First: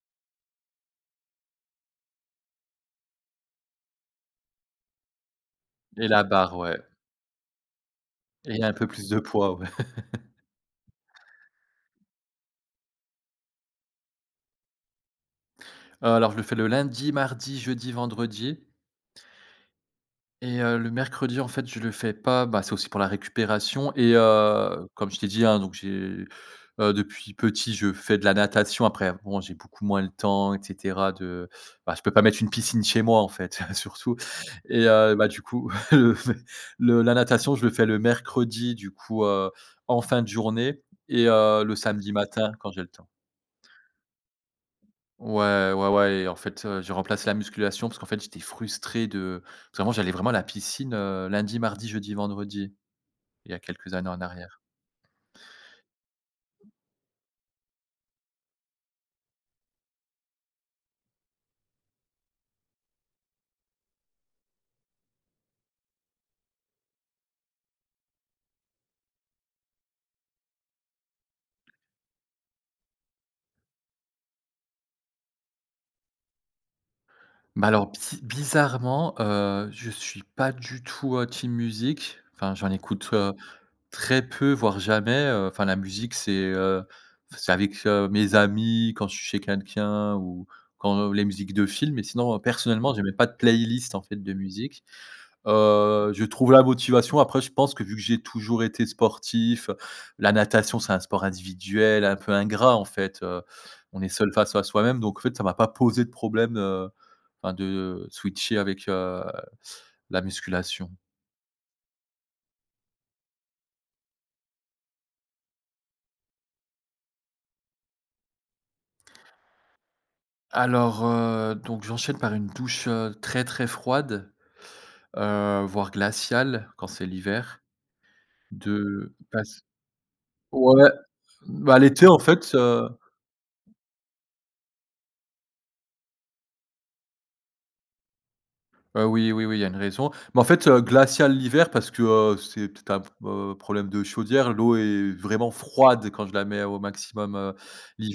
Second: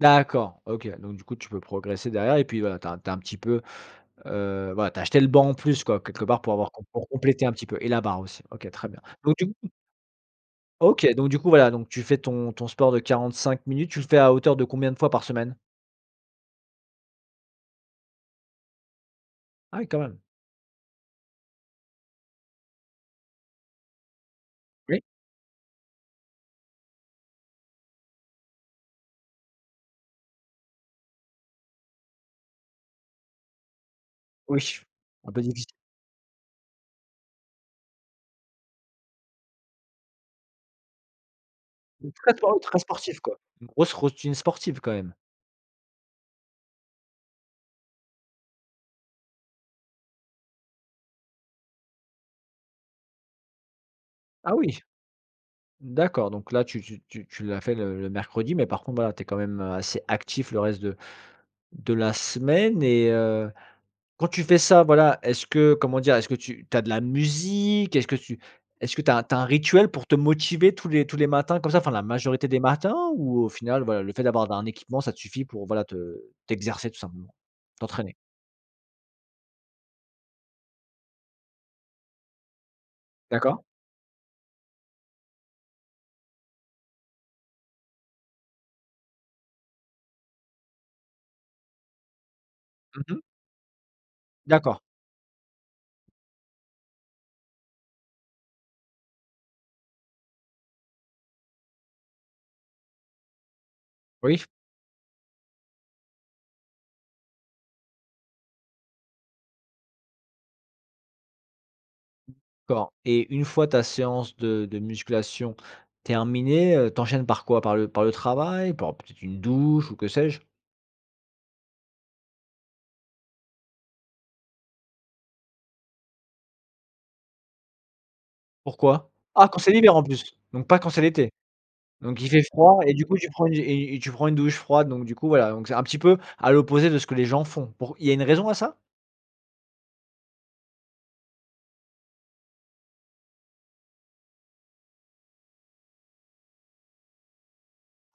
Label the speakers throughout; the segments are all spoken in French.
Speaker 1: D'accord, OK. Donc, du coup, tu peux progresser derrière, et puis, voilà tu as tu as un petit peu heu, voilà, tu as acheté le banc en plus, quoi,
Speaker 2: Et la
Speaker 1: quelque part pour
Speaker 2: barre,
Speaker 1: avoir
Speaker 2: ouais.
Speaker 1: pour pour compléter un petit peu, et la barre aussi.
Speaker 2: Et
Speaker 1: OK,
Speaker 2: un peu
Speaker 1: très bien.
Speaker 2: plus de poids, ouais.
Speaker 1: [unintelligible] OK, donc, du coup voilà, donc tu fais ton ton sport de 45 minutes. Tu le fais à hauteur de combien de fois par semaine?
Speaker 2: Heu, alors, je le fais le lundi, mardi, jeudi, vendredi
Speaker 1: Ah oui, quand même!
Speaker 2: et, heu, le mercredi, en fait, je le fais pas, bah, c'est aussi pour la récupération, et, heu,
Speaker 1: Oui.
Speaker 2: comme je t'ai dit, hein, donc j'ai heu, depuis petit, je fais de la natation. Après, bon, j'ai beaucoup moins le temps, et cetera, de, bah, je peux pas mettre une piscine chez moi en fait, surtout
Speaker 1: Oui.
Speaker 2: et, heu, bah,
Speaker 1: Un
Speaker 2: du
Speaker 1: peu diffici
Speaker 2: coup, le la natation, je le fais le mercredi du coup, heu, en fin de journée. Et, heu, le samedi
Speaker 1: Très
Speaker 2: matin,
Speaker 1: spor
Speaker 2: quand
Speaker 1: très
Speaker 2: j'ai le temps.
Speaker 1: sportif quoi! Une grosse routine sportive quand même.
Speaker 2: Ouais, ouais, ouais. Et, en fait, heu, j'ai remplacé la musculation, parce qu'en fait, j'étais frustré de parce que avant, j'allais vraiment à la piscine, heu, lundi, mardi, jeudi, vendredi. Il y a quelques années en
Speaker 1: Ah
Speaker 2: arrière.
Speaker 1: oui! D'accord, donc là, tu tu tu tu l'as fait le le mercredi, mais par contre, voilà, tu es quand même, heu, assez actif le reste de de la semaine, et, heu. Quand tu fais ça, voilà, est-ce que, comment dire? Est-ce que tu tu as de la musique? Est-ce que tu est-ce tu as tu as un rituel pour te motiver tous les tous les matins comme ça, enfin la majorité des matins? Ou, au final, voilà, le fait d'avoir un équipement, ça te suffit pour, voilà, te t'exercer tout simplement?
Speaker 2: Bah alors,
Speaker 1: T'entraîner.
Speaker 2: bzi bizarrement, heu, je suis pas du tout, heu, team musique. Enfin, j'en écoute, heu,
Speaker 1: D'accord.
Speaker 2: très peu, voire jamais, heu. Enfin la musique, c'est, heu, f c'est avec, heu, mes amis, quand je suis chez quelqu'un, ou, quand les musiques de film. Mais sinon, personnellement, j'ai
Speaker 1: Mmh
Speaker 2: même
Speaker 1: mh.
Speaker 2: pas de playlist, en fait, de
Speaker 1: D'accord.
Speaker 2: musique. Heu, je trouve la motivation, après, je pense que, vu que j'ai toujours été sportif. La natation, c'est un sport individuel, un peu ingrat en fait, heu. On est seul
Speaker 1: Oui.
Speaker 2: face à soi-même donc, en fait ça m'a pas posé de problème, heu, enfin de, heu, de switcher avec, heu, la musculation.
Speaker 1: D'accord. Et, une fois ta séance de de musculation terminée, heu, tu enchaînes par quoi? Par le par le travail? Par, peut-être une douche? Ou que sais-je?
Speaker 2: Alors, heu, donc, j'enchaîne par une douche, heu, très, très froide. Heu, voire glaciale, quand c'est l'hiver.
Speaker 1: Pourquoi?
Speaker 2: De
Speaker 1: Ah! Quand
Speaker 2: pass
Speaker 1: c'est l'hiver en plus? Donc, pas
Speaker 2: Ouais.
Speaker 1: quand c'est l'été?
Speaker 2: bah, l'été en
Speaker 1: Donc, il fait
Speaker 2: fait,
Speaker 1: froid,
Speaker 2: heu
Speaker 1: et du coup tu prends une et et et tu prends une douche froide, donc, du coup, voilà. Donc, c'est un petit peu, à l'opposé de ce que les gens font. Pour il y a une raison à ça?
Speaker 2: Heu, oui, oui, oui, il y a une raison. Mais en fait, heu, glaciale l'hiver parce que, heu, c'est peut-être un p heu, problème de chaudière. L'eau est vraiment froide quand je la mets au maximum, heu,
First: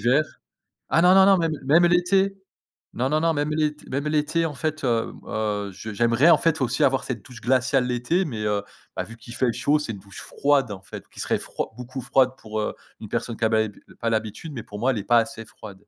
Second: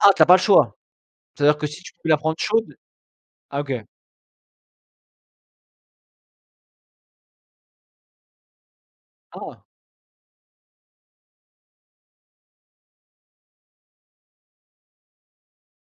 Speaker 1: Ah, tu as pas le choix?
Speaker 2: Ah non, non, non. Même
Speaker 1: C'est-à-dire que si
Speaker 2: même
Speaker 1: tu peux la prendre
Speaker 2: l'été.
Speaker 1: chaude
Speaker 2: Non, non, non. Même
Speaker 1: Ah OK.
Speaker 2: l'ét même l'été. En fait, hem, heu, je j'aimerais en fait, aussi avoir cette douche glaciale l'été. Mais, heu, bah vu qu'il fait
Speaker 1: Ah.
Speaker 2: chaud, c'est une douche froide en fait, qui serait froid beaucoup froide pour, heu, une personne qu'a ba pas l'habitude mais, pour moi, elle est pas assez froide.